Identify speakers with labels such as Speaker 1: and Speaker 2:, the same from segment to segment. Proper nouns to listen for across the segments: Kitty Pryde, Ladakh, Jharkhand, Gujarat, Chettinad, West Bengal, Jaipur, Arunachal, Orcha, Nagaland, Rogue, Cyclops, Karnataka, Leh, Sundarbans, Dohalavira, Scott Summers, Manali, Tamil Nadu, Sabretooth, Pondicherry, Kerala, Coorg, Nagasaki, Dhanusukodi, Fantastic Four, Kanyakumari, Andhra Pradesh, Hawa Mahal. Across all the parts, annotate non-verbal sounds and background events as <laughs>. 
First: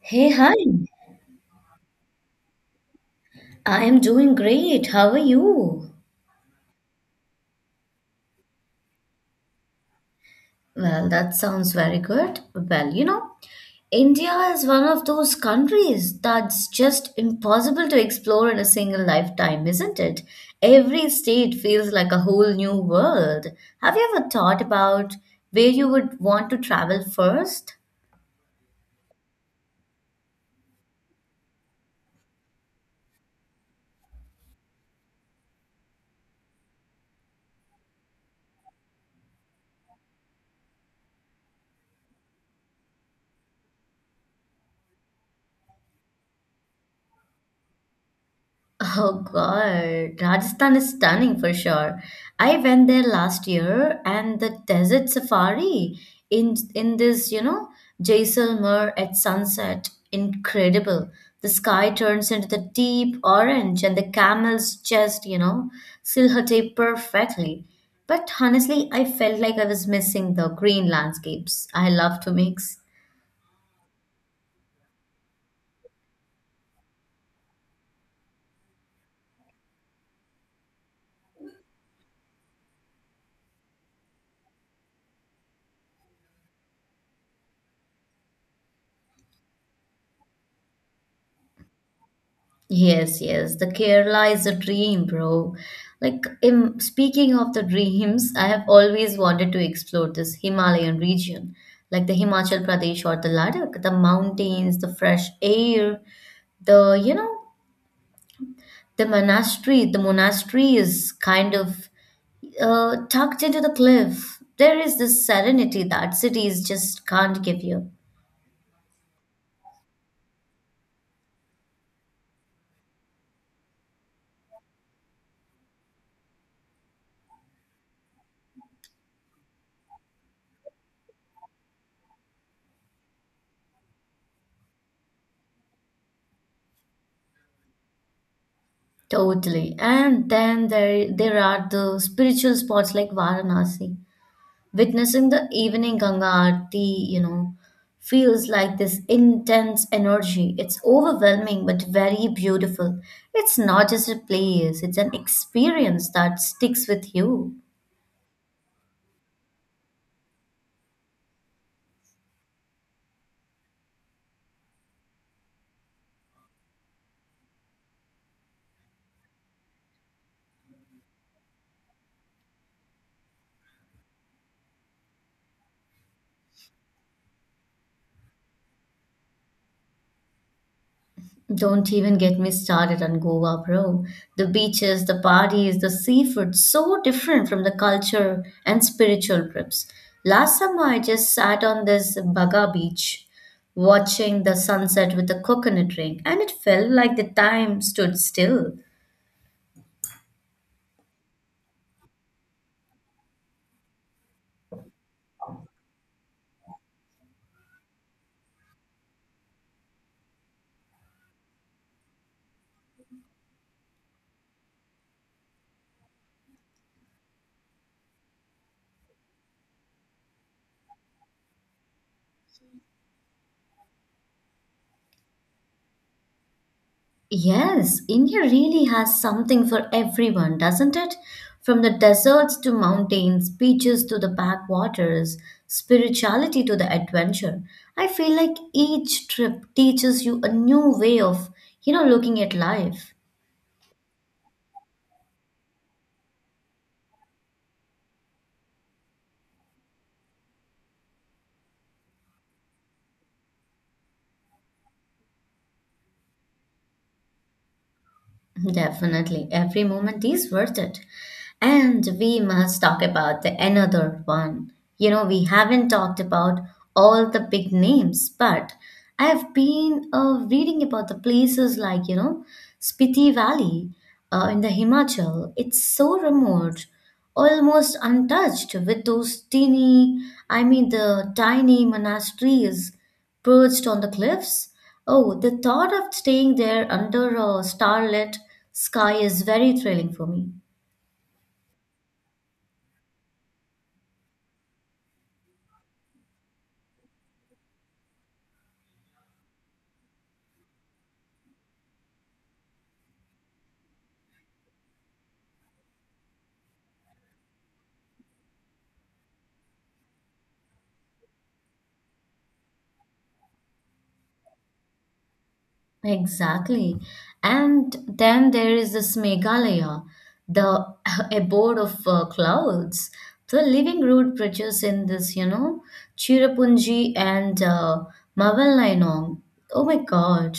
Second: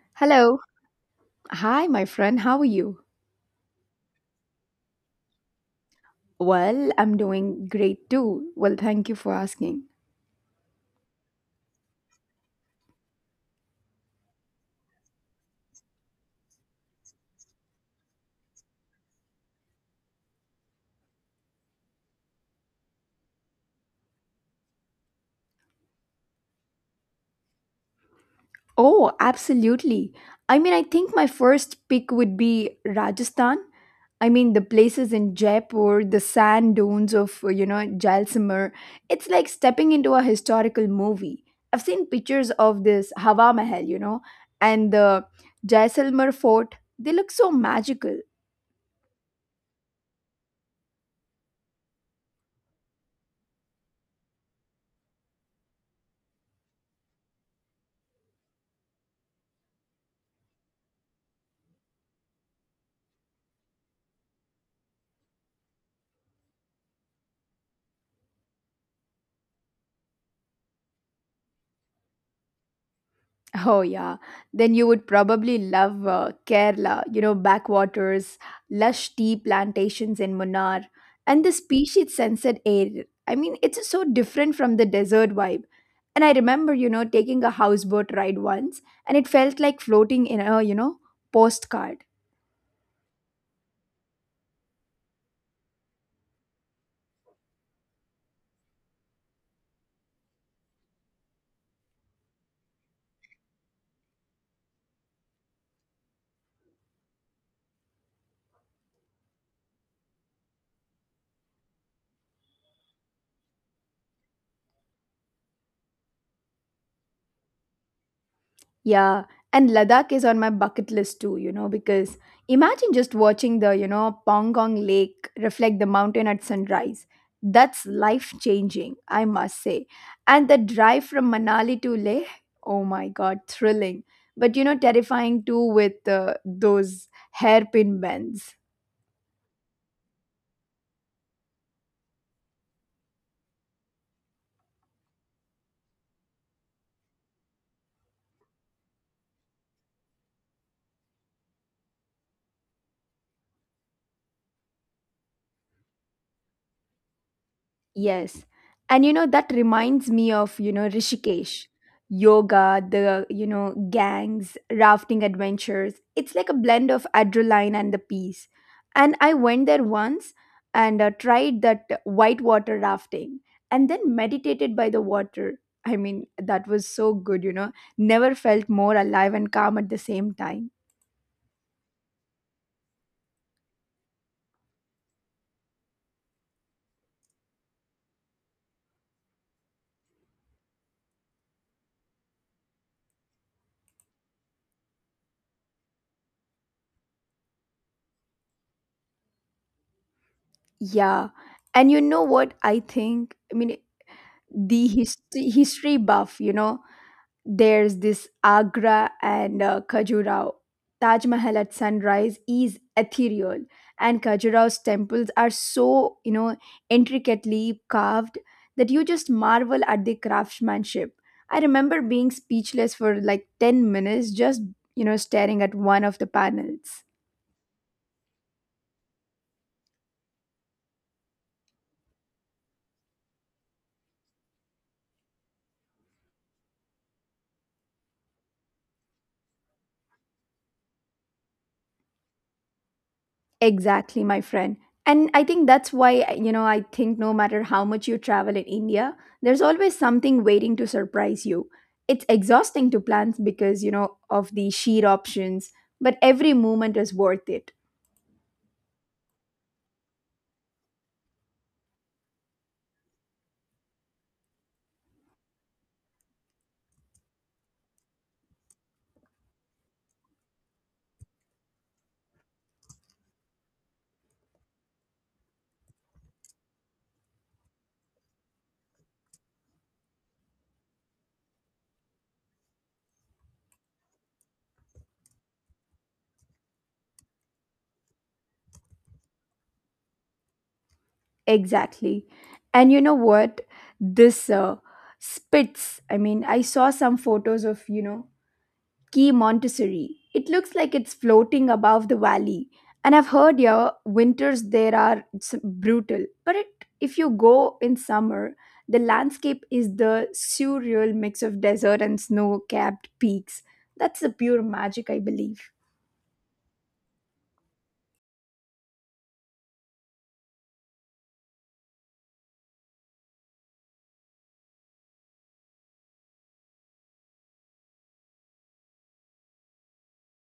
Speaker 1: Hey, hi.
Speaker 2: Hello. Hi, my friend. How are you?
Speaker 1: I am doing great. How are you?
Speaker 2: Well, I'm doing great too. Well, thank you for asking.
Speaker 1: Well, that sounds very good. Well, you know, India is one of those countries that's just impossible to explore in a single lifetime, isn't it? Every state feels like a whole new world. Have you ever thought about where you would want to travel first?
Speaker 2: Oh, absolutely. I think my first pick would be Rajasthan. The places in Jaipur, the sand dunes of, Jaisalmer. It's like stepping into a historical movie. I've seen pictures of this Hawa Mahal, and the Jaisalmer fort. They look so magical.
Speaker 1: Oh God, Rajasthan is stunning for sure. I went there last year and the desert safari in this, you know, Jaisalmer at sunset, incredible. The sky turns into the deep orange and the camels just, you know, silhouette perfectly. But honestly, I felt like I was missing the green landscapes I love to mix.
Speaker 2: Oh, yeah. Then you would probably love Kerala, backwaters, lush tea plantations in Munnar, and the species scented air. It's so different from the desert vibe. And I remember, taking a houseboat ride once, and it felt like floating in a, postcard.
Speaker 1: Yes, yes, the Kerala is a dream, bro. Like, in, speaking of the dreams, I have always wanted to explore this Himalayan region, like the Himachal Pradesh or the Ladakh, the mountains, the fresh air, the, you know, the monastery is kind of tucked into the cliff. There is this serenity that cities just can't give you.
Speaker 2: Yeah, and Ladakh is on my bucket list too, you know, because imagine just watching the, Pangong Lake reflect the mountain at sunrise. That's life changing, I must say. And the drive from Manali to Leh, oh my God, thrilling. But, you know, terrifying too with those hairpin bends.
Speaker 1: Totally. And then there are the spiritual spots like Varanasi. Witnessing the evening Ganga Aarti, you know, feels like this intense energy. It's overwhelming but very beautiful. It's not just a place, it's an experience that sticks with you.
Speaker 2: Yes. And you know, that reminds me of, Rishikesh, yoga, the, gangs, rafting adventures. It's like a blend of adrenaline and the peace. And I went there once and tried that whitewater rafting and then meditated by the water. That was so good. Never felt more alive and calm at the same time.
Speaker 1: Don't even get me started on Goa, bro. The beaches, the parties, the seafood, so different from the culture and spiritual trips. Last summer, I just sat on this Baga beach watching the sunset with a coconut drink, and it felt like the time stood still.
Speaker 2: Yeah. And you know what I think? The hist- History buff, there's this Agra and Khajuraho. Taj Mahal at sunrise is ethereal, and Khajuraho's temples are so intricately carved that you just marvel at the craftsmanship. I remember being speechless for like 10 minutes, just staring at one of the panels.
Speaker 1: Yes, India really has something for everyone, doesn't it? From the deserts to mountains, beaches to the backwaters, spirituality to the adventure. I feel like each trip teaches you a new way of, you know, looking at life.
Speaker 2: Exactly, my friend. And I think that's why, you know, I think no matter how much you travel in India, there's always something waiting to surprise you. It's exhausting to plan because, you know, of the sheer options, but every moment is worth it.
Speaker 1: Definitely, every moment is worth it. And we must talk about the another one. You know, we haven't talked about all the big names, but I've been reading about the places like, you know, Spiti Valley in the Himachal. It's so remote, almost untouched with those tiny, I mean the tiny monasteries perched on the cliffs. Oh, the thought of staying there under a starlit sky is very thrilling for me.
Speaker 2: Exactly. And you know what? This spits. I saw some photos of, Key Montessori. It looks like it's floating above the valley. And I've heard your winters there are brutal. But it, if you go in summer, the landscape is the surreal mix of desert and snow capped peaks. That's the pure magic, I believe.
Speaker 1: Exactly. And then there is this Meghalaya, the <laughs> abode of clouds. The living root bridges in this, you know, Cherrapunji and Mavallainong. Oh my God.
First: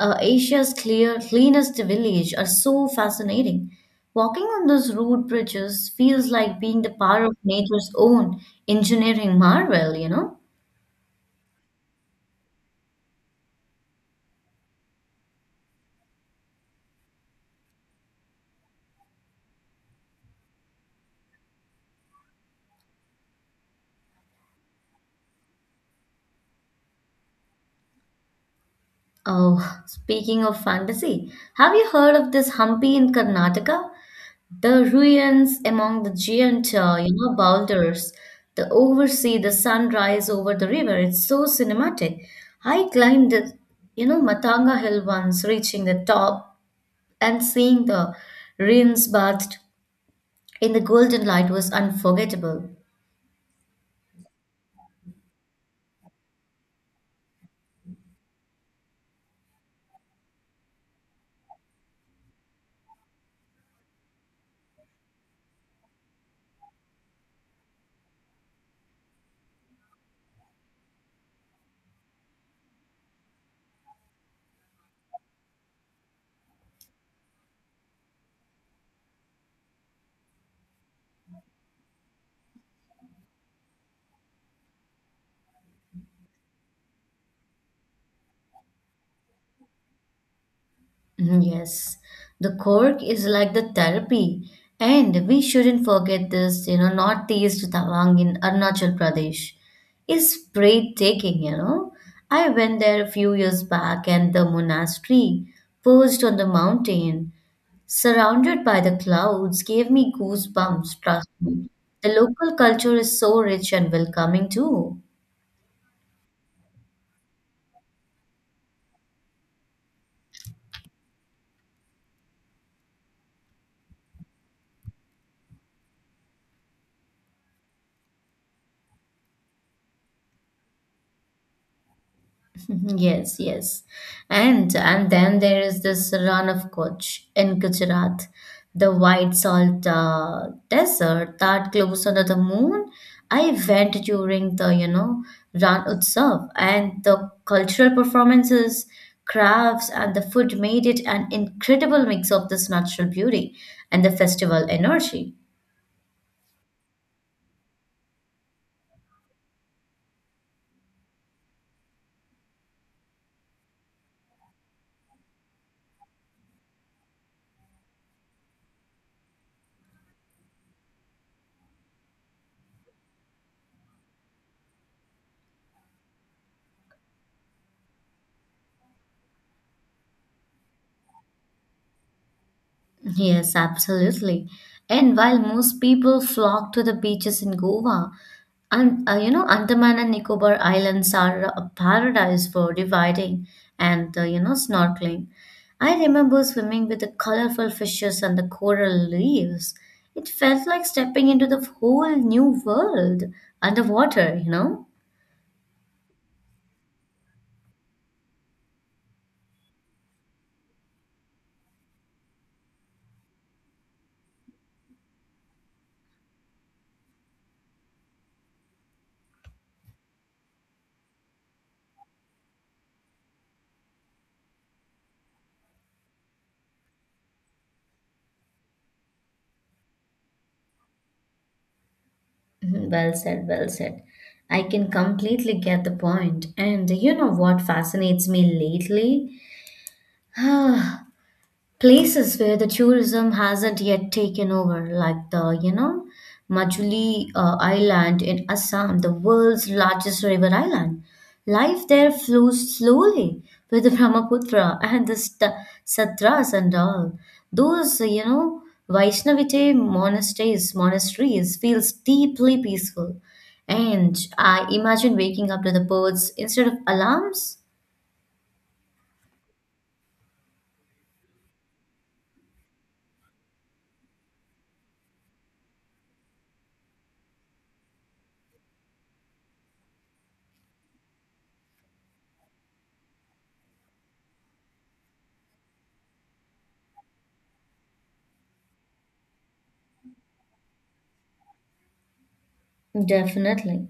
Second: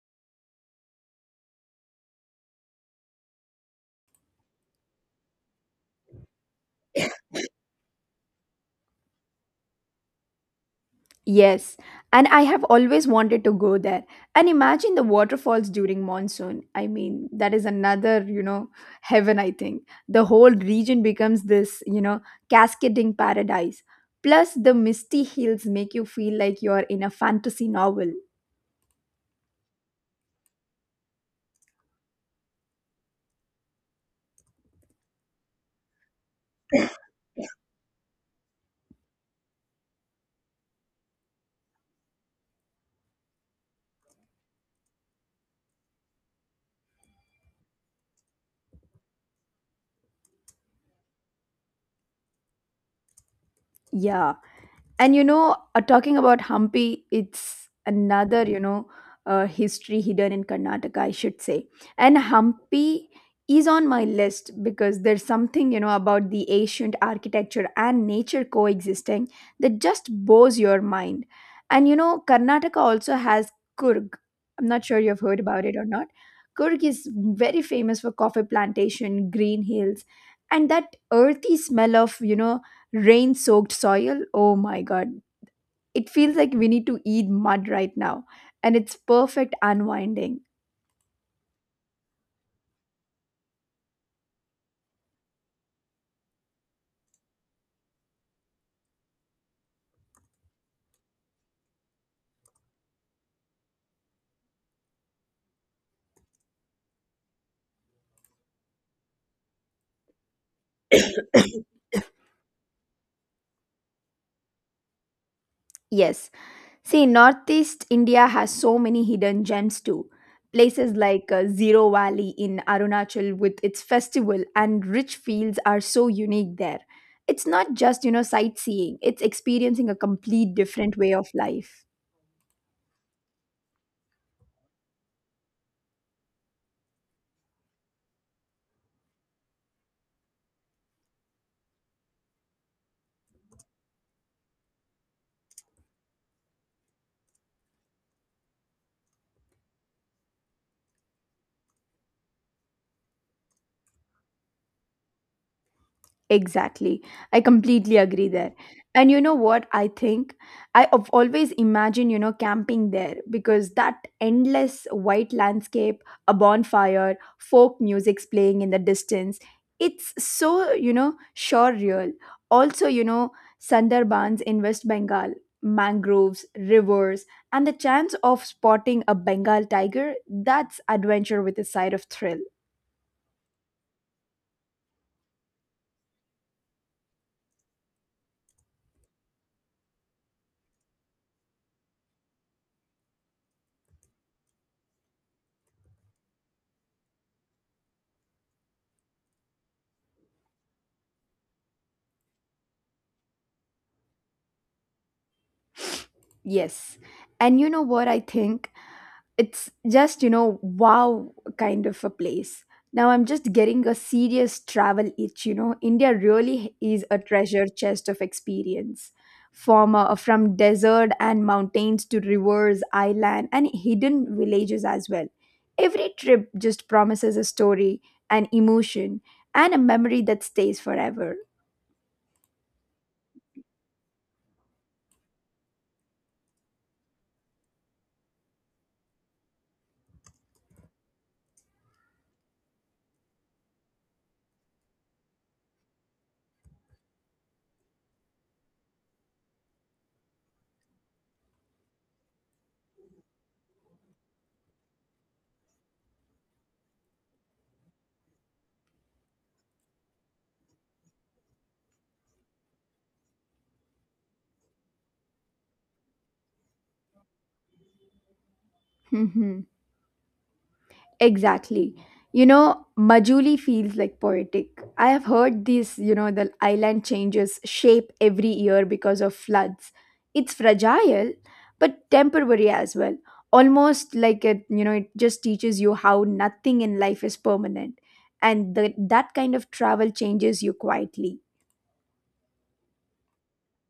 Speaker 1: Asia's clear, cleanest village are so fascinating. Walking on those root bridges feels like being the power of nature's own engineering marvel, you know?
Speaker 2: Yes, and I have always wanted to go there. And imagine the waterfalls during monsoon. That is another, heaven, I think. The whole region becomes this, cascading paradise. Plus, the misty hills make you feel like you're in a fantasy novel.
Speaker 1: Oh, speaking of fantasy, have you heard of this Hampi in Karnataka? The ruins among the giant, you know, boulders, the oversee the sunrise over the river. It's so cinematic. I climbed the, you know, Matanga Hill once, reaching the top and seeing the ruins bathed in the golden light was unforgettable.
Speaker 2: Yeah. And you know talking about Hampi, it's another history hidden in Karnataka, I should say. And Hampi is on my list because there's something about the ancient architecture and nature coexisting that just blows your mind. And you know, Karnataka also has Kurg. I'm not sure you've heard about it or not. Kurg is very famous for coffee plantation, green hills, and that earthy smell of rain soaked soil. Oh my God. It feels like we need to eat mud right now. And it's perfect unwinding.
Speaker 1: Mhm. Yes, the cork is like the therapy, and we shouldn't forget this, you know, northeast Tawang in Arunachal Pradesh is breathtaking, you know. I went there a few years back, and the monastery perched on the mountain, surrounded by the clouds, gave me goosebumps, trust me. The local culture is so rich and welcoming too.
Speaker 2: Yes. See, Northeast India has so many hidden gems too. Places like Zero Valley in Arunachal with its festival and rich fields are so unique there. It's not just, you know, sightseeing, it's experiencing a complete different way of life.
Speaker 1: <laughs> Mhm. Yes, yes. And then there is this run of Kutch in Gujarat, the white salt desert that glows under the moon. I went during the, you know, Ran Utsav and the cultural performances, crafts and the food made it an incredible mix of this natural beauty and the festival energy.
Speaker 2: Exactly. I completely agree there. And you know what I think? I have always imagined, you know, camping there because that endless white landscape, a bonfire, folk music's playing in the distance. It's so, you know, surreal. Also, you know, Sundarbans in West Bengal, mangroves, rivers, and the chance of spotting a Bengal tiger, that's adventure with a side of thrill.
Speaker 1: Yes, absolutely. And while most people flock to the beaches in Goa, and you know, Andaman and Nicobar Islands are a paradise for dividing and you know, snorkeling. I remember swimming with the colorful fishes and the coral reefs. It felt like stepping into the whole new world underwater, you know?
Speaker 2: <sniffs> Yes. And you know what I think? It's just wow kind of a place. Now I'm just getting a serious travel itch. You know, India really is a treasure chest of experience, from desert and mountains to rivers island and hidden villages as well. Every trip just promises a story, an emotion, and a memory that stays forever.
Speaker 1: Mhm. Well said, well said. I can completely get the point. And you know what fascinates me lately? <sighs> Places where the tourism hasn't yet taken over, like the, you know, Majuli Island in Assam, the world's largest river island. Life there flows slowly with the Brahmaputra and the Satras and all. Those, you know, Vaishnavite monasteries, monasteries feels deeply peaceful. And I imagine waking up to the birds instead of alarms.
Speaker 2: <laughs> Exactly. You know, Majuli feels like poetic. I have heard this, you know, the island changes shape every year because of floods. It's fragile, but temporary as well. Almost like it, you know, it just teaches you how nothing in life is permanent. And that kind of travel changes you quietly.
Speaker 1: Definitely.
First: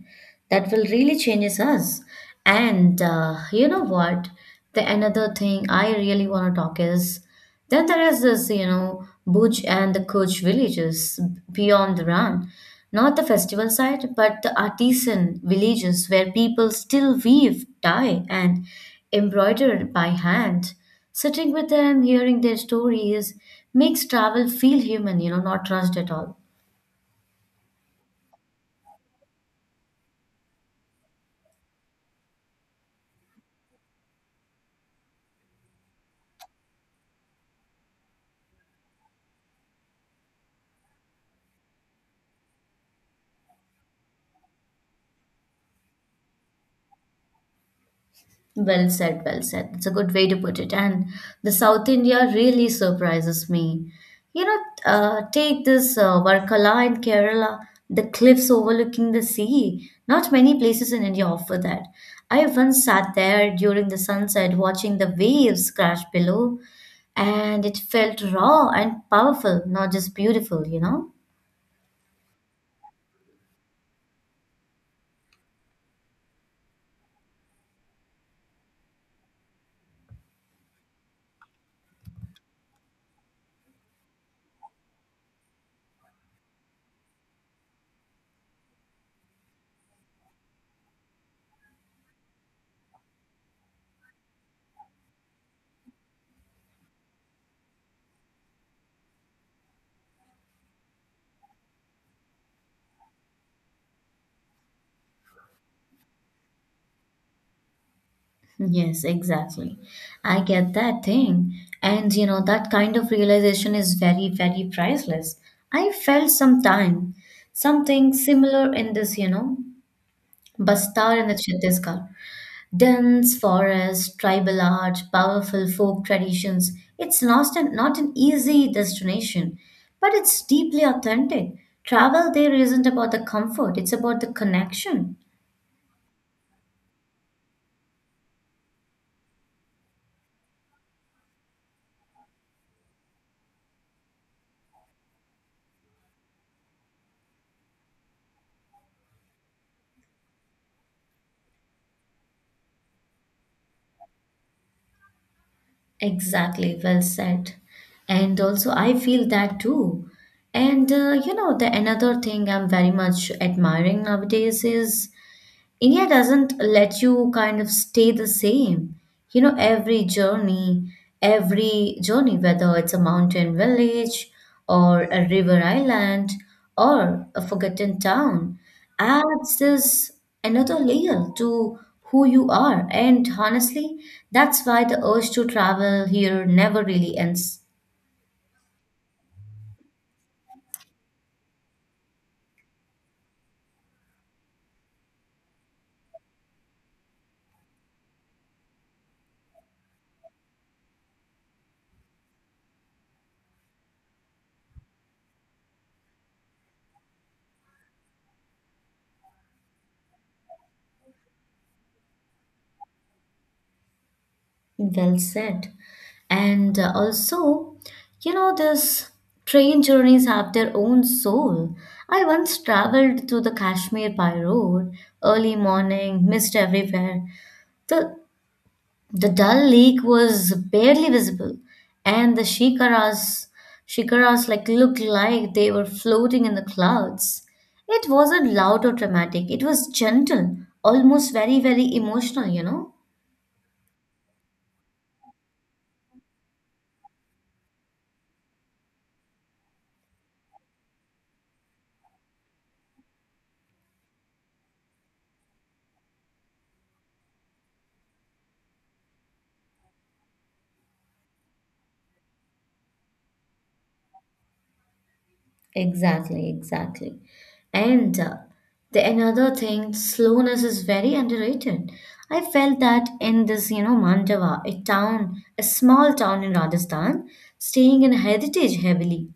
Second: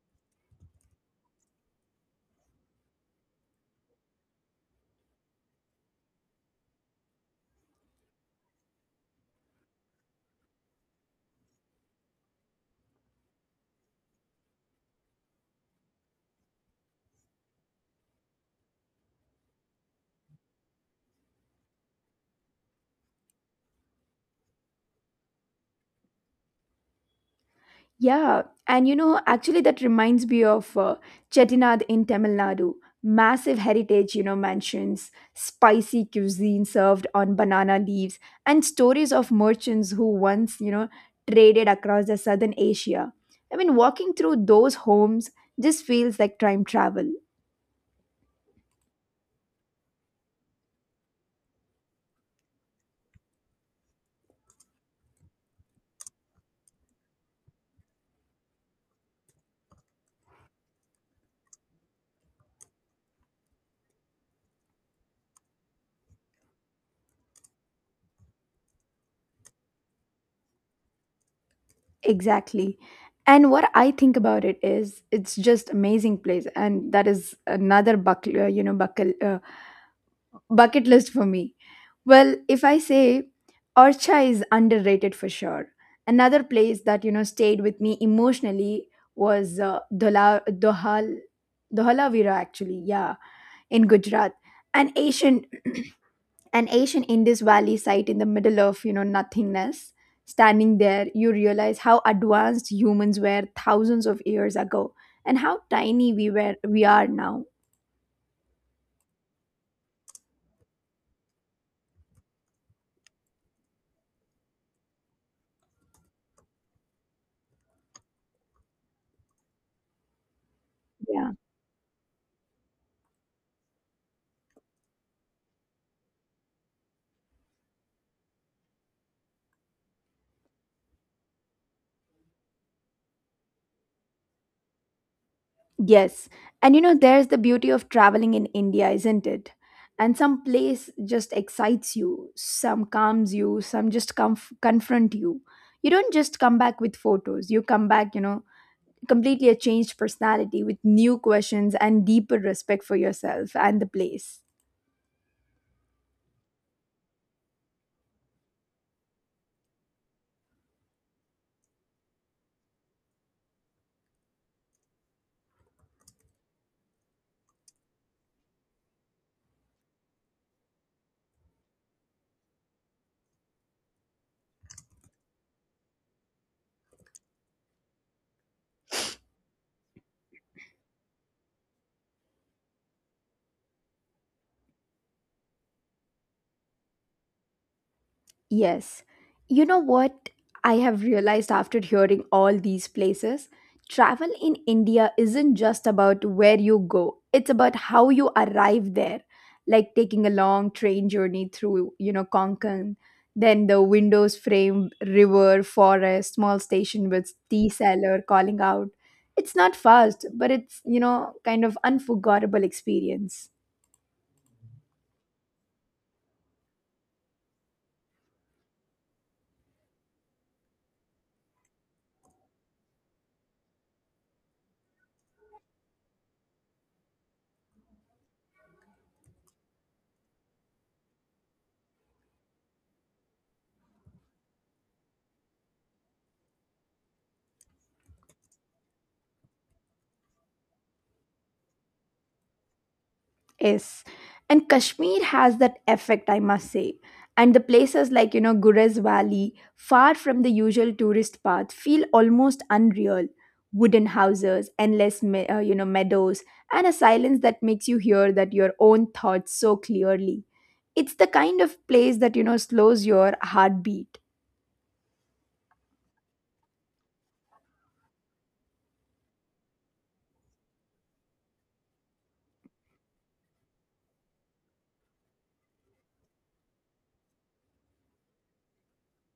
Speaker 1: That will really changes us. And you know what? The another thing I really want to talk is then there is this, you know, Buj and the Kuch villages beyond the Ran. Not the festival side, but the artisan villages where people still weave, dye, and embroider by hand. Sitting with them, hearing their stories makes travel feel human, you know, not rushed at all.
Speaker 2: Yeah, and you know, actually, that reminds me of Chettinad in Tamil Nadu. Massive heritage, you know, mansions, spicy cuisine served on banana leaves, and stories of merchants who once, traded across the southern Asia. Walking through those homes just feels like time travel.
Speaker 1: Well said, well said. It's a good way to put it. And the South India really surprises me. You know, take this Varkala in Kerala, the cliffs overlooking the sea. Not many places in India offer that. I once sat there during the sunset watching the waves crash below, and it felt raw and powerful, not just beautiful, you know?
Speaker 2: Exactly. And what I think about it is, it's just amazing place, and that is another buckle, you know, buckle. Bucket list for me. Well, if I say Orcha is underrated for sure. Another place that stayed with me emotionally was Dohalavira actually, yeah, in Gujarat, an Asian, <clears throat> an Asian Indus Valley site in the middle of nothingness. Standing there, you realize how advanced humans were thousands of years ago, and how tiny we are now.
Speaker 1: Yes, exactly. I get that thing. And you know, that kind of realization is very, very priceless. I felt some time, something similar in this, you know, Bastar in
Speaker 2: Yeah.
Speaker 1: the Chhattisgarh. Dense forest, tribal art, powerful folk traditions. It's not an, not an easy destination, but it's deeply authentic. Travel there isn't about the comfort, it's about the connection.
Speaker 2: Yes. And you know, there's the beauty of traveling in India, isn't it? And some place just excites you, some calms you, confront you. You don't just come back with photos, you come back, you know, completely a changed personality with new questions and deeper respect for yourself and the place.
Speaker 1: Exactly, well said. And also, I feel that too. And you know, the another thing I'm very much admiring nowadays is India doesn't let you kind of stay the same. You know, every journey, whether it's a mountain village or a river island or a forgotten town, adds this another layer to who you are. And honestly, that's why the urge to travel here never really ends.
Speaker 2: Yes. You know what I have realized after hearing all these places? Travel in India isn't just about where you go, it's about how you arrive there. Like taking a long train journey through, you know, Konkan, then the windows frame, river, forest, small station with tea seller calling out. It's not fast, but it's, you know, kind of unforgettable experience.
Speaker 1: Well said. And also, you know, these train journeys have their own soul. I once traveled to the Kashmir by road, early morning, mist everywhere. The the Dal Lake was barely visible, and shikaras like looked like they were floating in the clouds. It wasn't loud or dramatic. It was gentle, almost very, very emotional, you know.
Speaker 2: Yes. And Kashmir has that effect, I must say. And the places like, you know, Gurez Valley, far from the usual tourist path, feel almost unreal. Wooden houses, endless, meadows, and a silence that makes you hear that your own thoughts so clearly. It's the kind of place that, you know, slows your heartbeat.
Speaker 1: Exactly, exactly. And the another thing, slowness is very underrated. I felt that in this, you know, Mandava, a small town in Rajasthan, staying in heritage heavily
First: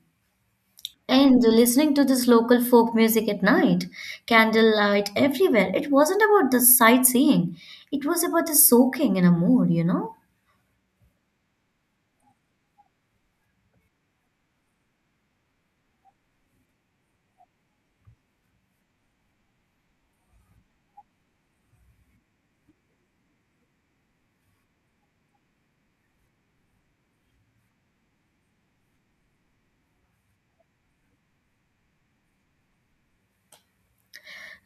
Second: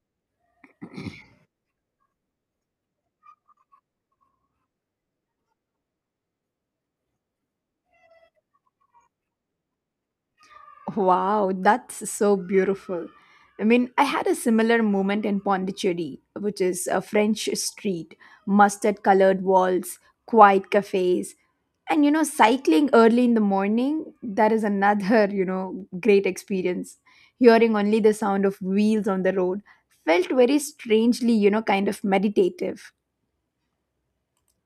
Speaker 1: and listening to this local folk music at night, candlelight everywhere. It wasn't about the sightseeing, it was about the soaking in a mood, you know?
Speaker 2: Wow, that's so beautiful. I had a similar moment in Pondicherry, which is a French street, mustard colored walls, quiet cafes. And, you know, cycling early in the morning, that is another, <laughs> you know, great experience. Hearing only the sound of wheels on the road felt very strangely, you know, kind of meditative.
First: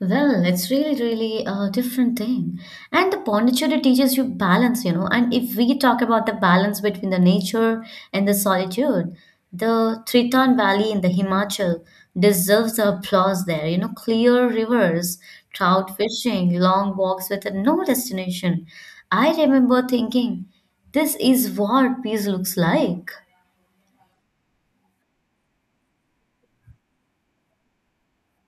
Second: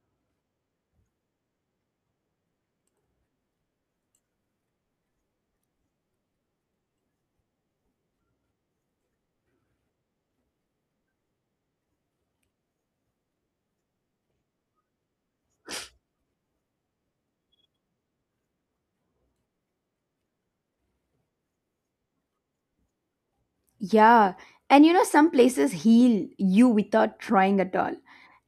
Speaker 1: Well, it's really, really a different thing. And the Pondicherry teaches you balance, you know. And if we talk about the balance between the nature and the solitude, the Triton Valley in the Himachal deserves the applause there. You know, clear rivers, trout fishing, long walks with no destination. I remember thinking, this is what peace looks like.
Speaker 2: Yeah. And, you know, some places heal you without trying at all.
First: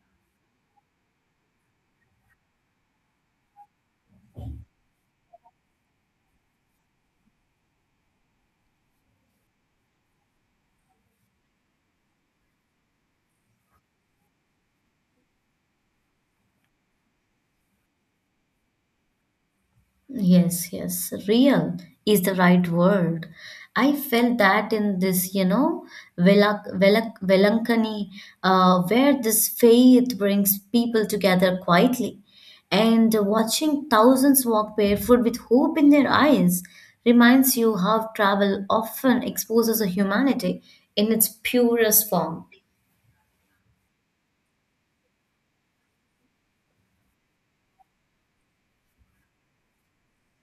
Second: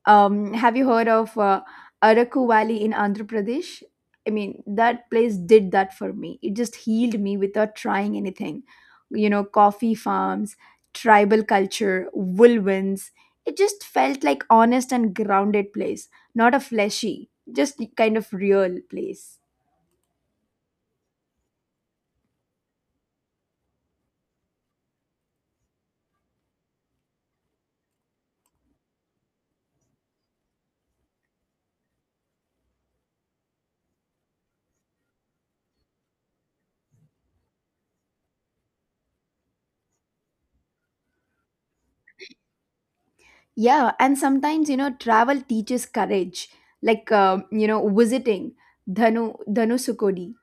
Speaker 2: Have you heard of Araku Valley in Andhra Pradesh? That place did that for me. It just healed me without trying anything. You know, coffee farms, tribal culture, woolwinds. It just felt like honest and grounded place, not a fleshy, just kind of real place.
Speaker 1: Yes, yes, real is the right word. I felt that in this, you know, Velankani, where this faith brings people together quietly. And watching thousands walk barefoot with hope in their eyes reminds you how travel often exposes a humanity in its purest form.
Speaker 2: Yeah, and sometimes you know travel teaches courage, like you know visiting Dhanusukodi,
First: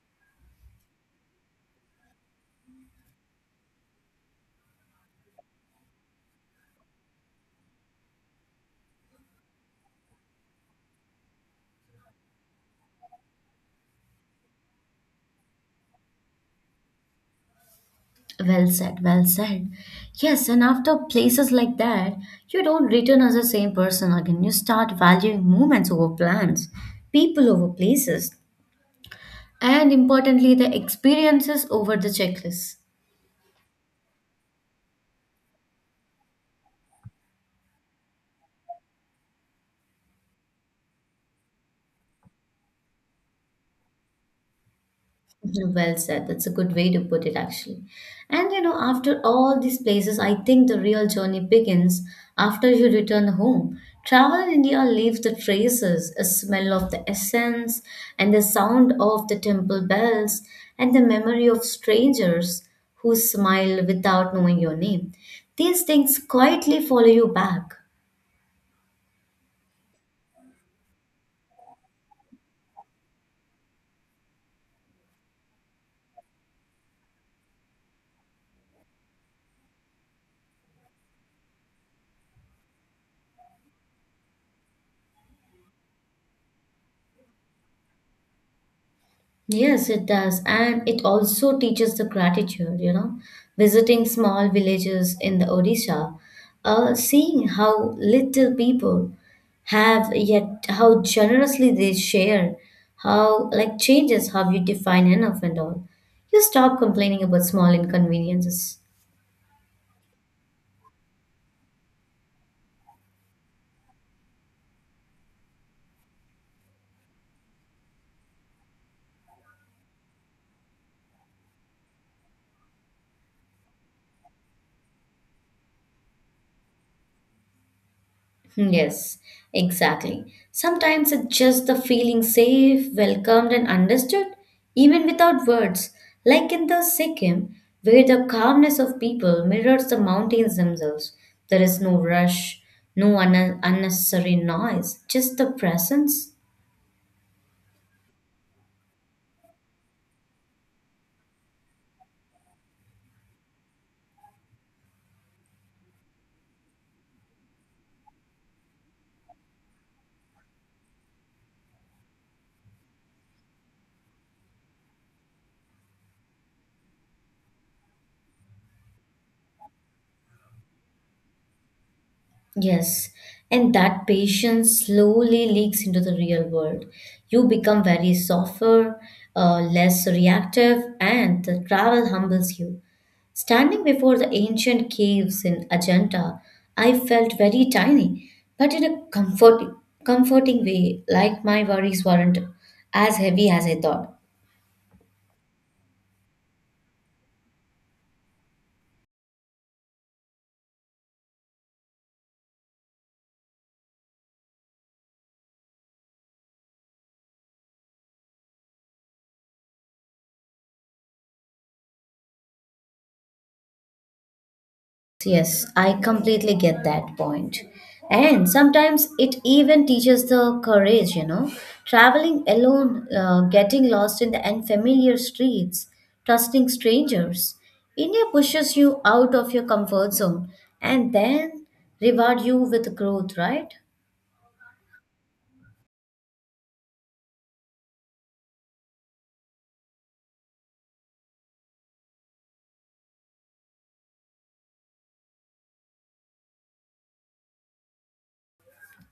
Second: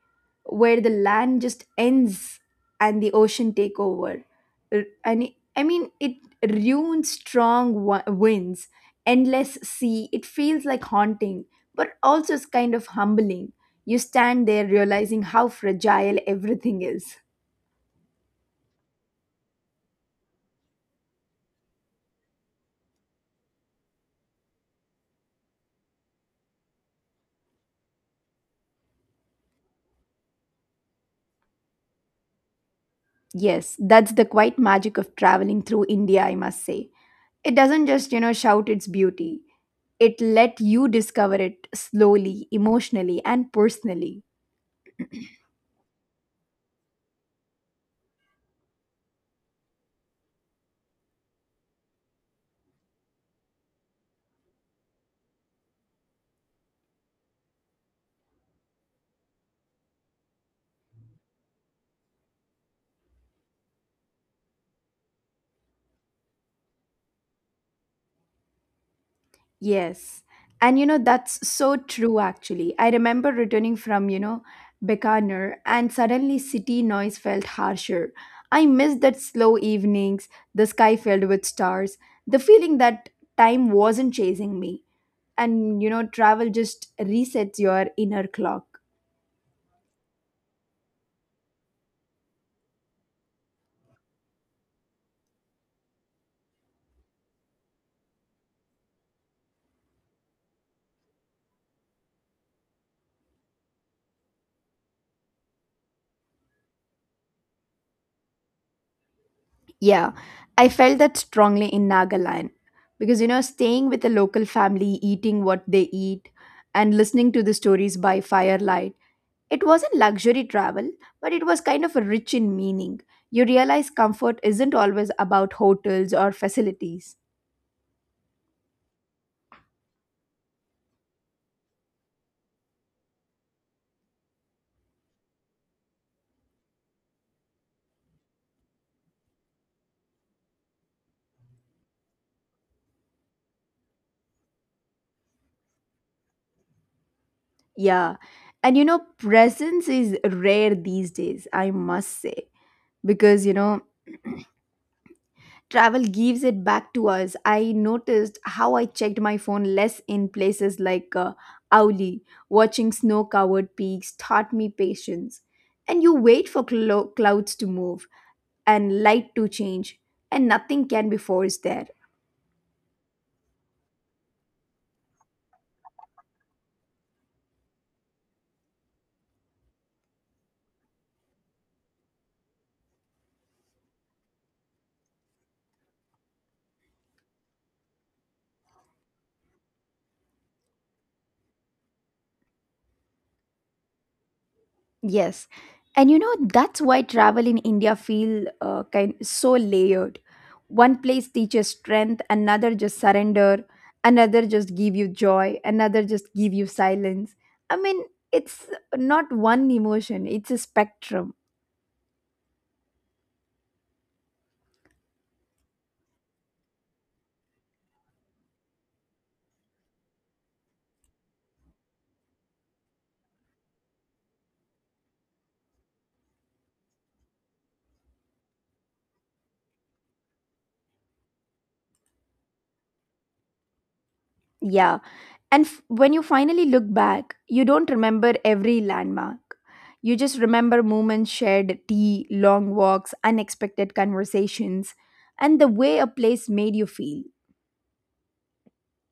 Speaker 2: where the land just ends and the ocean take over. R- And it- I mean, It ruins winds, endless sea. It feels like haunting, but also it's kind of humbling. You stand there realizing how fragile everything is.
Speaker 1: Well said, well said. Yes, and after places like that, you don't return as the same person again. You start valuing moments over plans, people over places, and importantly, the experiences over the checklist.
Speaker 2: Yes, that's the quite magic of traveling through India, I must say. It doesn't just, you know, shout its beauty. It let you discover it slowly, emotionally, and personally.
Speaker 1: Well said. That's a good way to put it, actually. And you know, after all these places, I think the real journey begins after you return home. Travel in India leaves the traces, a smell of the essence, and the sound of the temple bells, and the memory of strangers who smile without knowing your name. These things quietly follow you back.
Speaker 2: Yes. And you know, that's so true actually. I remember returning from, Bekaner and suddenly city noise felt harsher. I missed that slow evenings, the sky filled with stars, the feeling that time wasn't chasing me. And you know, travel just resets your inner clock.
Speaker 1: Yes, it does. And it also teaches the gratitude, you know, visiting small villages in the Odisha, seeing how little people have, yet how generously they share, how like changes how you define enough and all. You stop complaining about small inconveniences.
Speaker 2: Yeah, I felt that strongly in Nagaland because you know, staying with a local family, eating what they eat, and listening to the stories by firelight. It wasn't luxury travel, but it was kind of rich in meaning. You realize comfort isn't always about hotels or facilities.
Speaker 1: Yes, exactly. Sometimes it's just the feeling safe, welcomed, and understood, even without words, like in the Sikkim, where the calmness of people mirrors the mountains themselves. There is no rush, no un- unnecessary noise, just the presence.
Speaker 2: Yeah. And you know, presence is rare these days, I must say, because you know, travel gives it back to us. I noticed how I checked my phone less in places like Auli, watching snow covered peaks taught me patience. And you wait for clouds to move, and light to change, and nothing can be forced there.
Speaker 1: Yes, and that patience slowly leaks into the real world. You become very softer, less reactive, and the travel humbles you. Standing before the ancient caves in Ajanta, I felt very tiny, but in a comforting way, like my worries weren't as heavy as I thought.
Speaker 2: Yes. And you know, that's why travel in India feel kind so layered. One place teaches strength, another just surrender, another just give you joy, another just give you silence. I mean, it's not one emotion, it's a spectrum.
Speaker 1: Yes, I completely get that point. And sometimes it even teaches the courage, you know, traveling alone, getting lost in the unfamiliar streets, trusting strangers. India pushes you out of your comfort zone and then reward you with growth, right?
Speaker 2: Yeah. And when you finally look back, you don't remember every landmark. You just remember moments shared, tea, long walks, unexpected conversations, and the way a place made you feel.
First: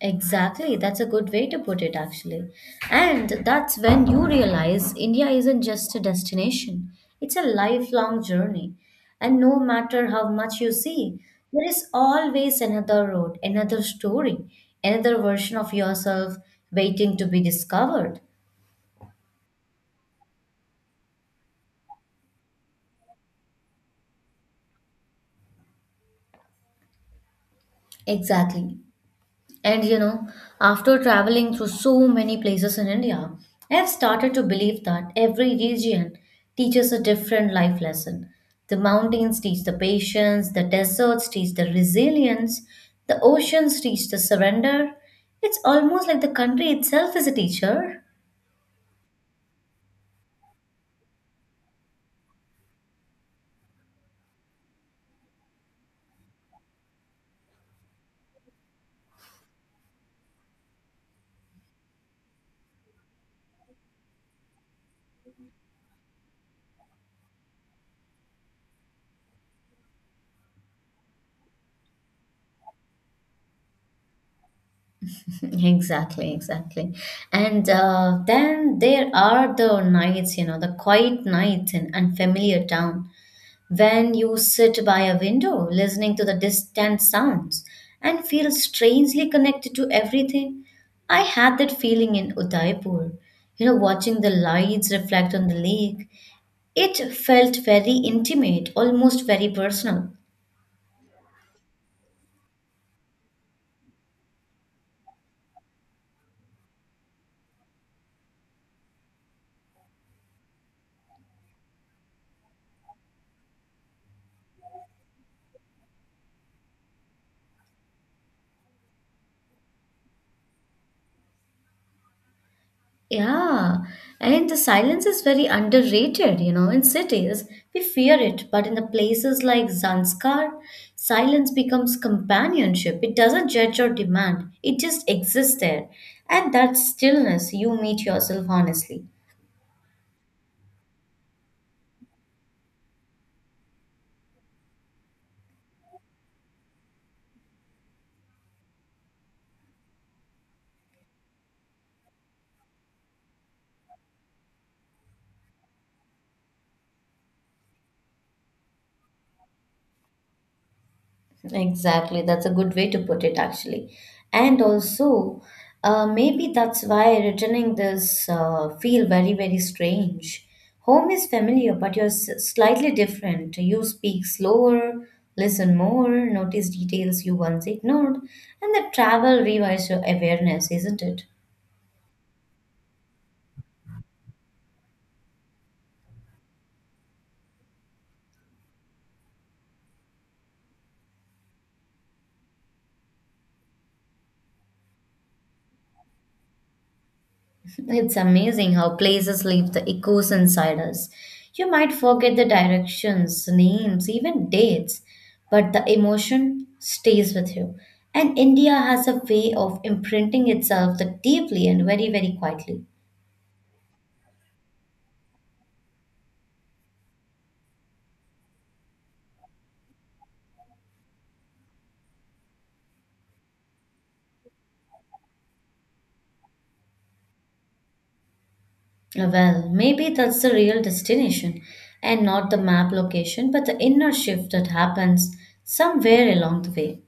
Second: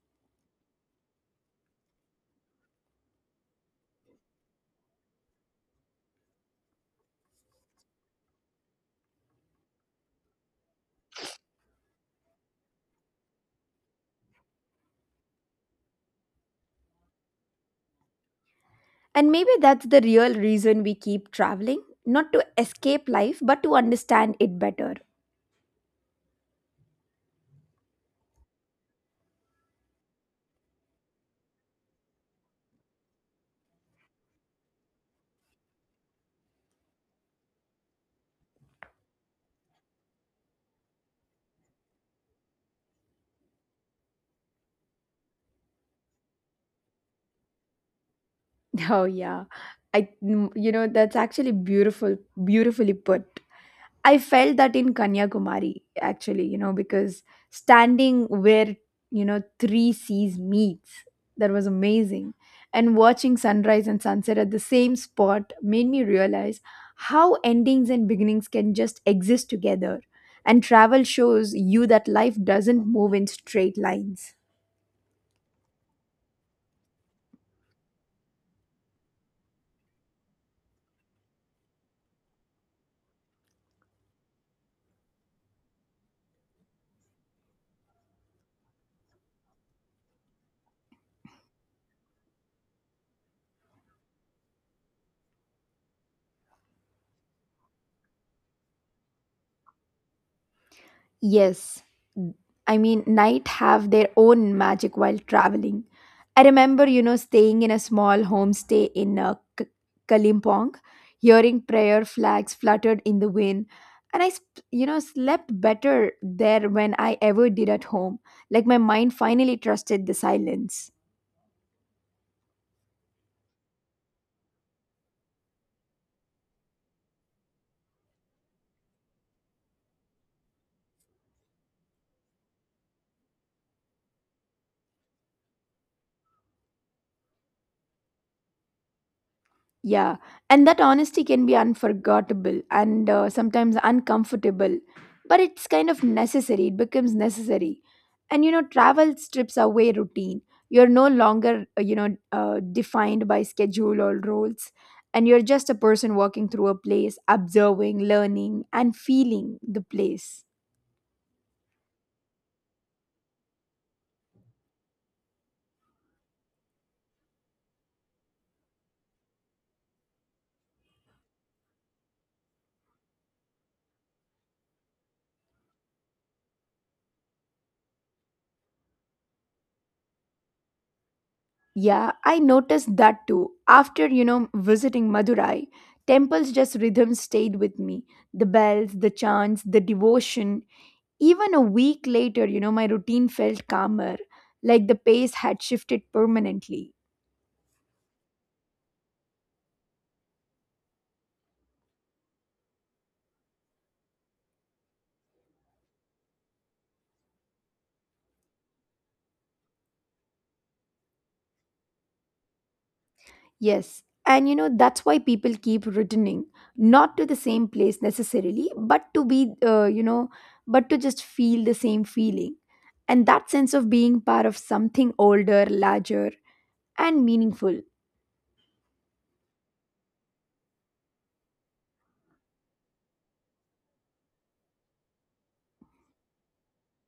Speaker 1: Exactly, that's a good way to put it, actually. And that's when you realize India isn't just a destination, it's a lifelong journey. And no matter how much you see, there is always another road, another story, another version of yourself waiting to be discovered.
Speaker 2: And maybe that's the real reason we keep traveling, not to escape life, but to understand it better. <laughs>
Speaker 1: Exactly. And you know, after traveling through so many places in India, I've started to believe that every region teaches a different life lesson. The mountains teach the patience, the deserts teach the resilience, the oceans teach the surrender. It's almost like the country itself is a teacher. <laughs>
Speaker 2: Oh, yeah. I, mm, you know, That's actually beautifully put. I felt that in Kanyakumari, actually, because standing where three seas meets. That was amazing. And watching sunrise and sunset at the same spot made me realize how endings and beginnings can just exist together. And travel shows you that life doesn't move in straight lines.
Speaker 1: Exactly, exactly. And then there are the nights, you know, the quiet nights in unfamiliar town. When you sit by a window, listening to the distant sounds, and feel strangely connected to everything, I had that feeling in Udaipur. You know, watching the lights reflect on the lake, it felt very intimate, almost very personal.
Speaker 2: Yes, I mean, night have their own magic while traveling. I remember, staying in a small homestay in Kalimpong, hearing prayer flags fluttered in the wind. And I slept better there when I ever did at home. Like my mind finally trusted the silence.
Speaker 1: Yeah, and the silence is very underrated, you know. In cities, we fear it, but in the places like Zanskar, silence becomes companionship. It doesn't judge or demand, it just exists there. And that stillness, you meet yourself honestly.
Speaker 2: Yeah, and that honesty can be unforgettable and sometimes uncomfortable, but it's kind of necessary. It becomes necessary. And you know, travel strips away routine. You're no longer, defined by schedule or rules, and you're just a person walking through a place, observing, learning, and feeling the place.
Speaker 1: Exactly, that's a good way to put it, actually. And also, maybe that's why returning this feel very, very strange. Home is familiar, but you're slightly different. You speak slower, listen more, notice details you once ignored, and the travel revives your awareness, isn't it?
Speaker 2: Yeah, I noticed that too. After, visiting Madurai, temples just rhythm stayed with me. The bells, the chants, the devotion. Even a week later, my routine felt calmer, like the pace had shifted permanently.
Speaker 1: It's amazing how places leave the echoes inside us. You might forget the directions, names, even dates, but the emotion stays with you. And India has a way of imprinting itself that deeply and very, very quietly.
Speaker 2: Yes. And you know, that's why people keep returning, not to the same place necessarily, but to be, you know, but to just feel the same feeling. And that sense of being part of something older, larger, and meaningful.
Speaker 1: Well, maybe that's the real destination and not the map location, but the inner shift that happens somewhere along the way.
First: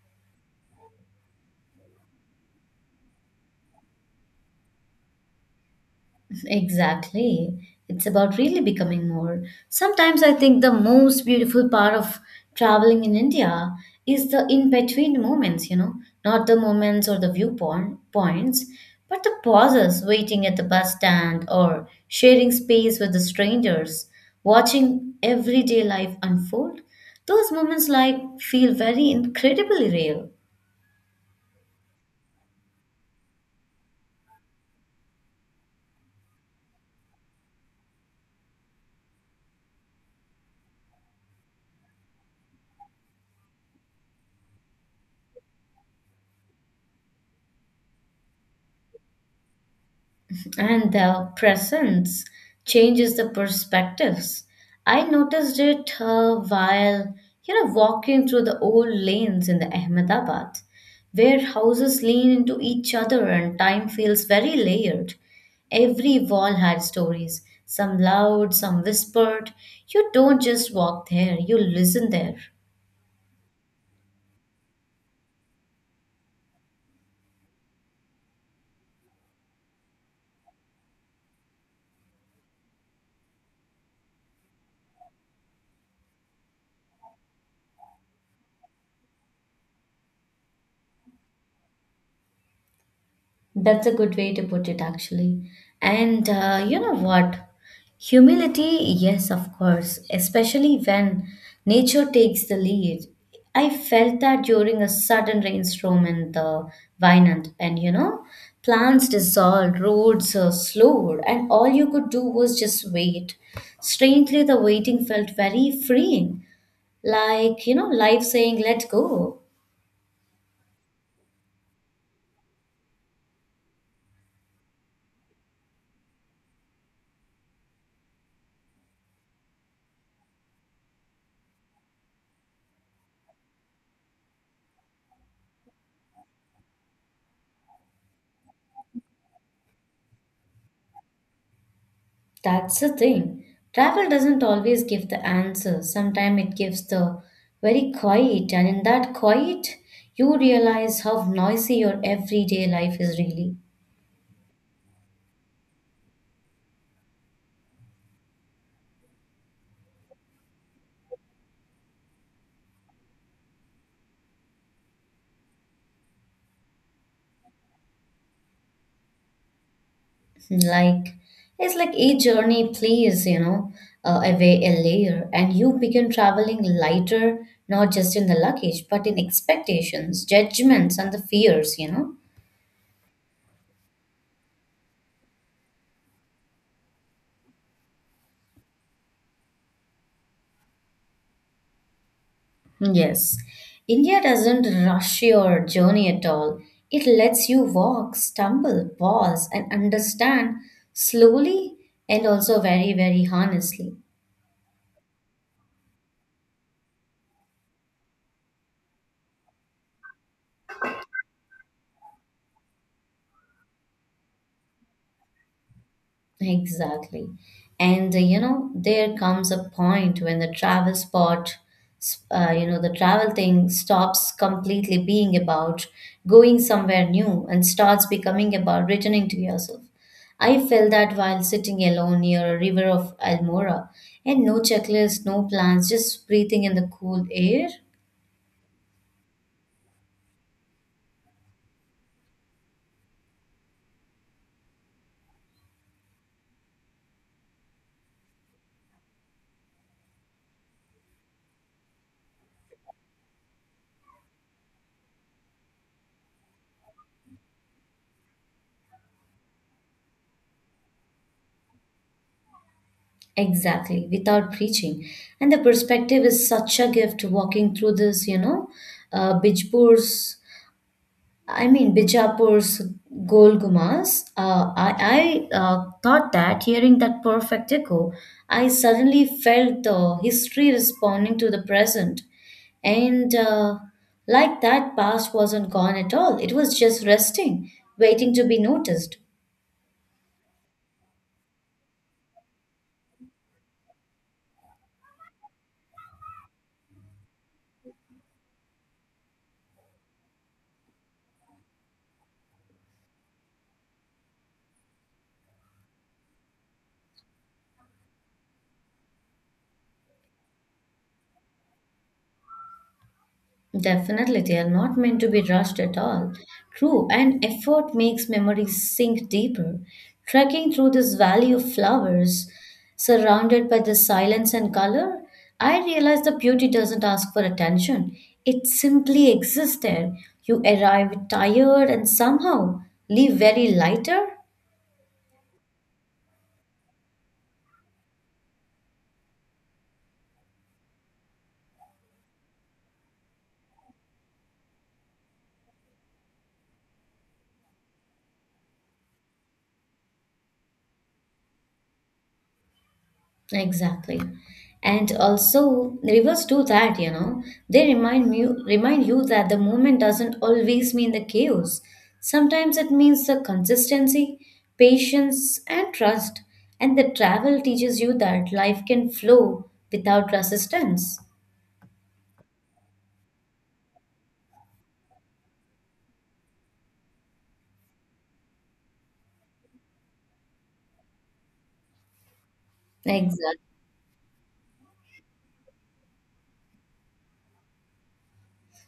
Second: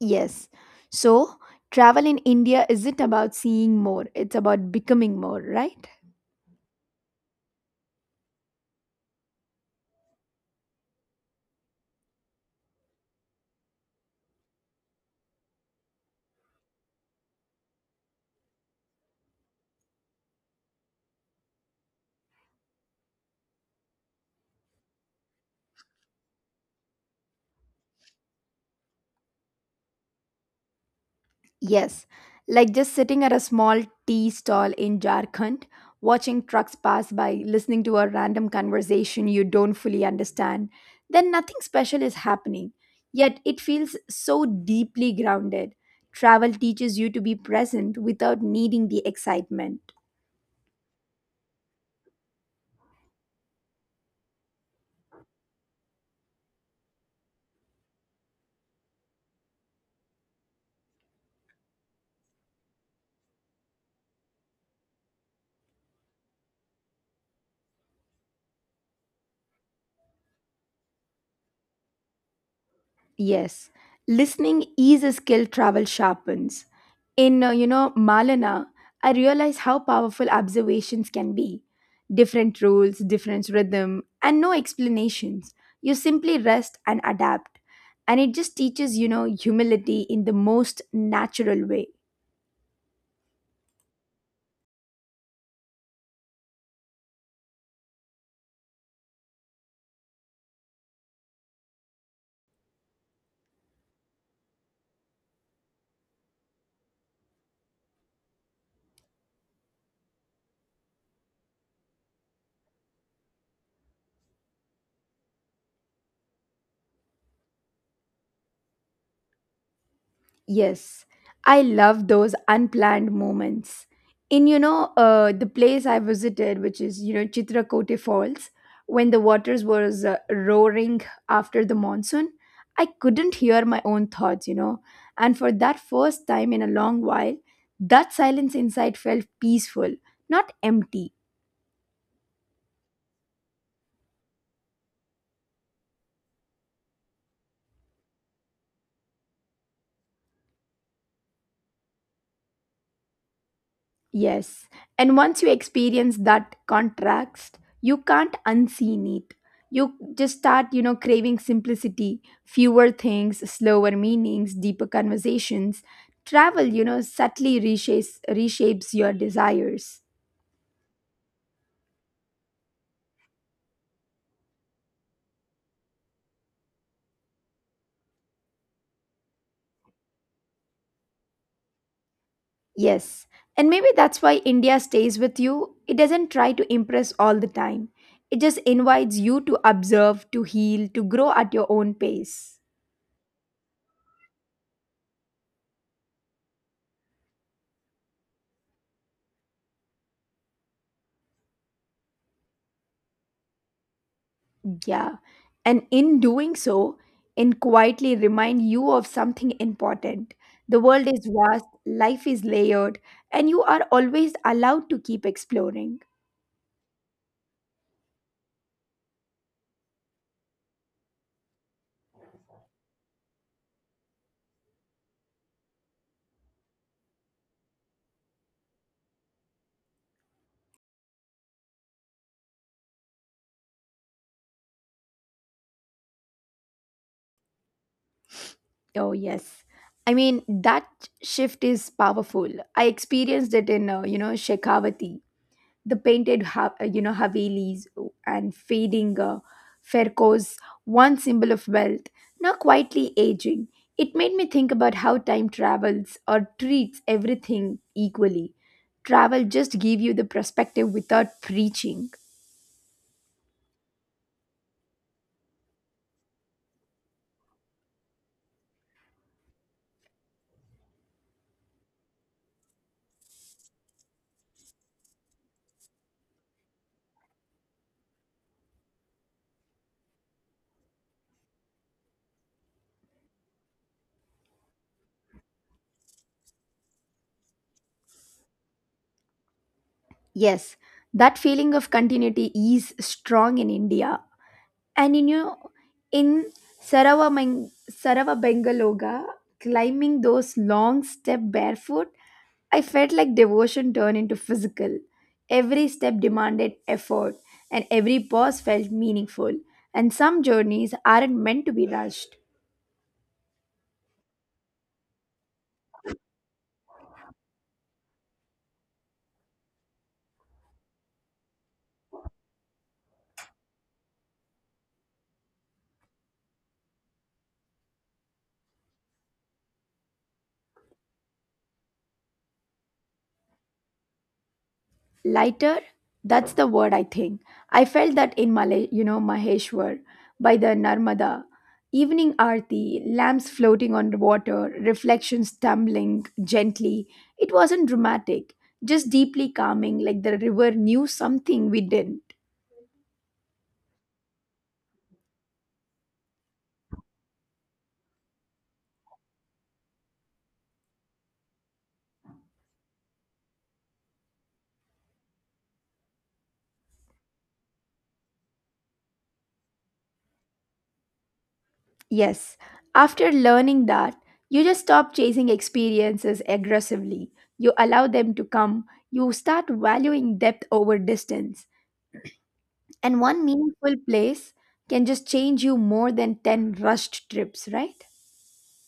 Speaker 2: Yes. So, travel in India isn't about seeing more, it's about becoming more, right?
Speaker 1: Exactly. It's about really becoming more. Sometimes I think the most beautiful part of traveling in India is the in-between moments, you know, not the moments or the viewpoint points, but the pauses waiting at the bus stand or sharing space with the strangers, watching everyday life unfold. Those moments like feel very incredibly real.
Speaker 2: Yes, like just sitting at a small tea stall in Jharkhand, watching trucks pass by, listening to a random conversation you don't fully understand, then nothing special is happening. Yet it feels so deeply grounded. Travel teaches you to be present without needing the excitement.
Speaker 1: And the presence changes the perspectives. I noticed it while you know walking through the old lanes in the Ahmedabad, where houses lean into each other and time feels very layered. Every wall had stories, some loud, some whispered. You don't just walk there, you listen there.
Speaker 2: Yes, listening is a skill travel sharpens. In Malana, I realize how powerful observations can be. Different rules, different rhythm, and no explanations. You simply rest and adapt. And it just teaches humility in the most natural way.
Speaker 1: That's a good way to put it, actually. And you know what? Humility, yes, of course, especially when nature takes the lead. I felt that during a sudden rainstorm in the Vinland, and you know, plants dissolved, roads slowed, and all you could do was just wait. Strangely, the waiting felt very freeing, like, you know, life saying, let go.
Speaker 2: Yes, I love those unplanned moments. In the place I visited, which is Chitrakote Falls, when the waters was roaring after the monsoon, I couldn't hear my own thoughts. And for that first time in a long while, that silence inside felt peaceful, not empty.
Speaker 1: That's the thing. Travel doesn't always give the answer. Sometimes it gives the very quiet, and in that quiet, you realize how noisy your everyday life is really.
Speaker 2: Yes, and once you experience that contrast, you can't unseen it. You just start, craving simplicity, fewer things, slower meanings, deeper conversations. Travel subtly reshapes your desires.
Speaker 1: Like, it's like each journey plays, you know, away a layer, and you begin traveling lighter, not just in the luggage, but in expectations, judgments, and the fears, you know.
Speaker 2: Yes, and maybe that's why India stays with you. It doesn't try to impress all the time, it just invites you to observe, to heal, to grow at your own pace.
Speaker 1: Yes, India doesn't rush your journey at all. It lets you walk, stumble, pause, and understand slowly and also very, very honestly.
Speaker 2: Yeah. And in doing so, and quietly remind you of something important. The world is vast, life is layered, and you are always allowed to keep exploring.
Speaker 1: Exactly. And you know, there comes a point when the travel spot, you know, the travel thing stops completely being about going somewhere new and starts becoming about returning to yourself. I felt that while sitting alone near a river of Almora and no checklist, no plans, just breathing in the cool air.
Speaker 2: Oh, yes. I mean, that shift is powerful. I experienced it in Shekhawati. The painted havelis and fading fercos, once symbol of wealth, now quietly aging. It made me think about how time travels or treats everything equally. Travel just give you the perspective without preaching.
Speaker 1: Exactly, without preaching. And the perspective is such a gift walking through this, you know, uh, Bijpur's Bijapur's Gol Gumbaz. I thought that hearing that perfect echo, I suddenly felt the history responding to the present. And like that past wasn't gone at all, it was just resting, waiting to be noticed.
Speaker 2: Yes, that feeling of continuity is strong in India. And in you in Sarava, climbing those long step barefoot, I felt like devotion turned into physical. Every step demanded effort, and every pause felt meaningful. And some journeys aren't meant to be rushed.
Speaker 1: Definitely, they are not meant to be rushed at all. True, and effort makes memories sink deeper. Trekking through this valley of flowers, surrounded by the silence and color, I realized the beauty doesn't ask for attention. It simply exists there. You arrive tired and somehow leave very lighter.
Speaker 2: Lighter, that's the word I think. I felt that in Maheshwar, by the Narmada. Evening aarti, lamps floating on the water, reflections tumbling gently. It wasn't dramatic, just deeply calming, like the river knew something we didn't.
Speaker 1: Exactly. And also rivers do that, you know. They remind you that the movement doesn't always mean the chaos. Sometimes it means the consistency, patience and trust. And the travel teaches you that life can flow without resistance.
Speaker 2: Yes, after learning that, you just stop chasing experiences aggressively. You allow them to come. You start valuing depth over distance. And one
Speaker 1: Exactly.
Speaker 2: meaningful place can just change you more than 10 rushed trips, right?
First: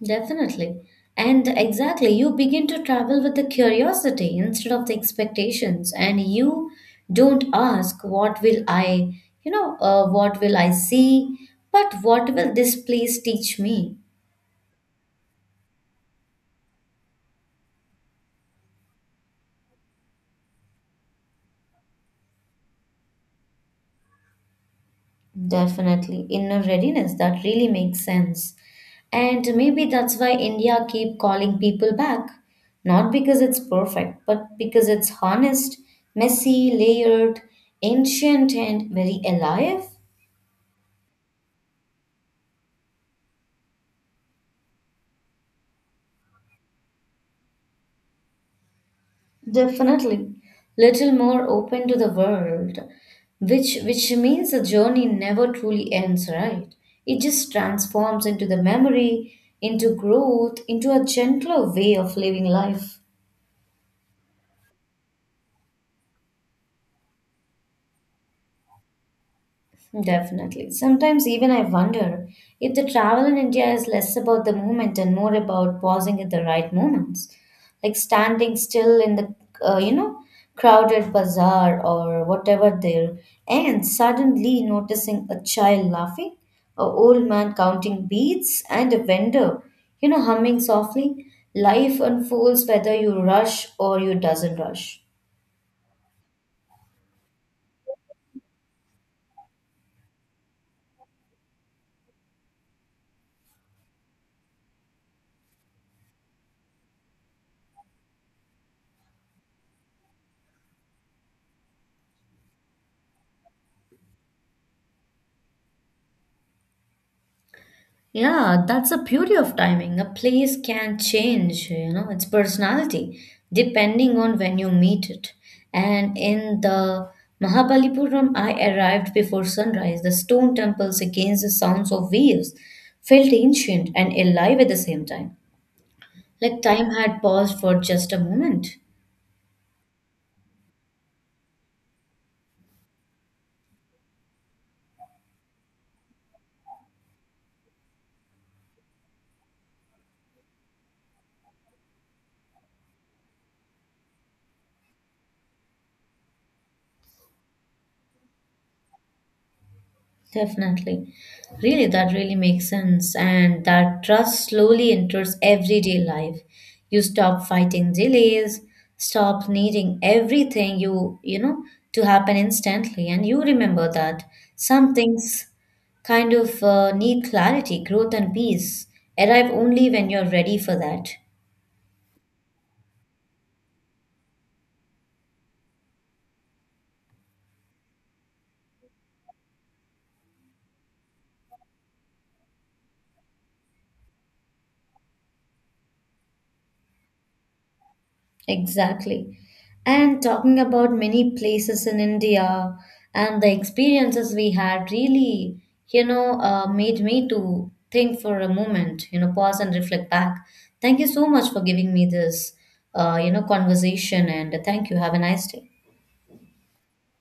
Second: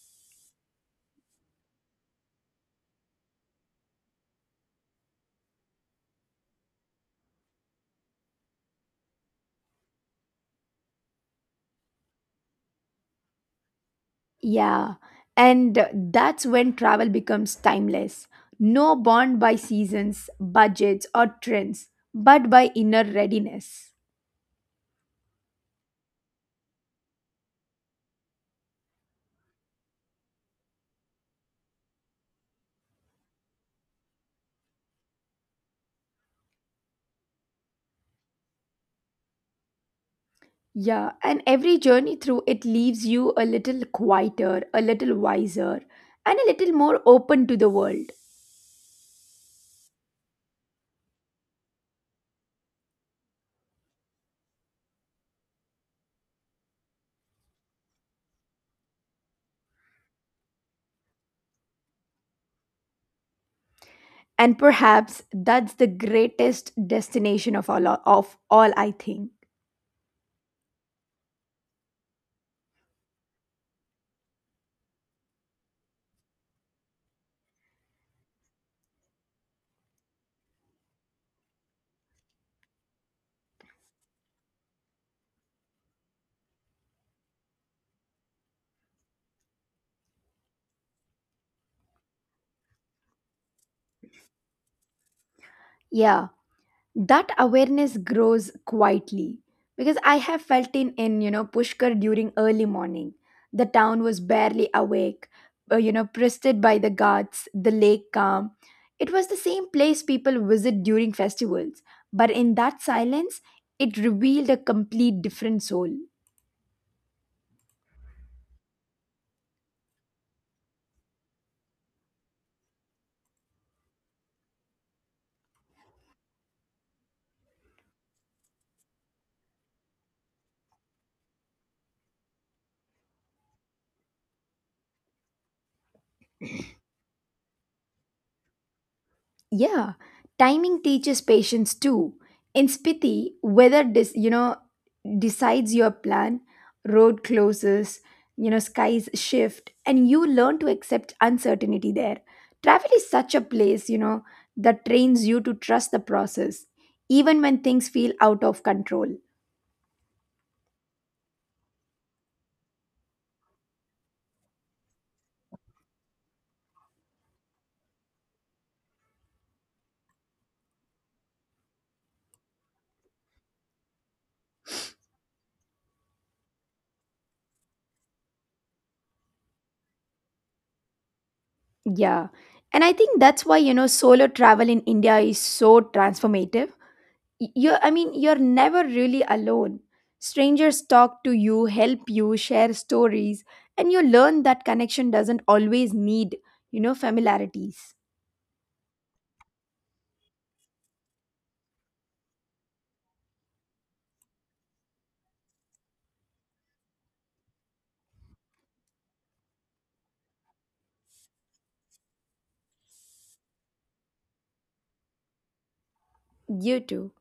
Speaker 1: Definitely. And exactly, you begin to travel with the curiosity instead of the expectations, and you don't ask, what will I, you know, what will I see, but what will this place teach me?
Speaker 2: Yeah, and that's when travel becomes timeless. No bound by seasons, budgets, or trends, but by inner readiness.
Speaker 1: Definitely, inner readiness, that really makes sense. And maybe that's why India keep calling people back. Not because it's perfect, but because it's honest, messy, layered, ancient, and very alive.
Speaker 2: Yeah, and every journey through it leaves you a little quieter, a little wiser, and a little more open to the world.
Speaker 1: Definitely, little more open to the world, which means the journey never truly ends, right? It just transforms into the memory, into growth, into a gentler way of living life.
Speaker 2: And perhaps that's the greatest destination of all I think.
Speaker 1: Definitely. Sometimes even I wonder if the travel in India is less about the movement and more about pausing at the right moments, like standing still in the you know crowded bazaar or whatever there, and suddenly noticing a child laughing, a old man counting beads, and a vendor you know humming softly. Life unfolds whether you rush or you doesn't rush.
Speaker 2: Yeah. That awareness grows quietly because I have felt in Pushkar during early morning. The town was barely awake, pestered by the guards, the lake calm. It was the same place people visit during festivals, but in that silence, it revealed a complete different soul.
Speaker 1: Yeah, that's the beauty of timing. A place can change, you know, its personality depending on when you meet it. And in the Mahabalipuram, I arrived before sunrise. The stone temples against the sounds of waves felt ancient and alive at the same time, like time had paused for just a moment.
Speaker 2: Yeah, timing teaches patience too. In Spiti, weather decides your plan, road closes, skies shift, and you learn to accept uncertainty there. Travel is such a place, that trains you to trust the process, even when things feel out of control.
Speaker 1: Definitely. Really, that really makes sense. And that trust slowly enters everyday life. You stop fighting delays, stop needing everything you, you know, to happen instantly. And you remember that some things kind of need clarity, growth, and peace arrive only when you're ready for that.
Speaker 2: Yeah, and I think that's why solo travel in India is so transformative. Y- you're I mean You're never really alone. Strangers talk to you, help you, share stories, and you learn that connection doesn't always need familiarities.
Speaker 1: Exactly. And talking about many places in India and the experiences we had really, you know, made me to think for a moment, you know, pause and reflect back. Thank you so much for giving me this, you know, conversation and thank you. Have a nice day.
Speaker 2: You too.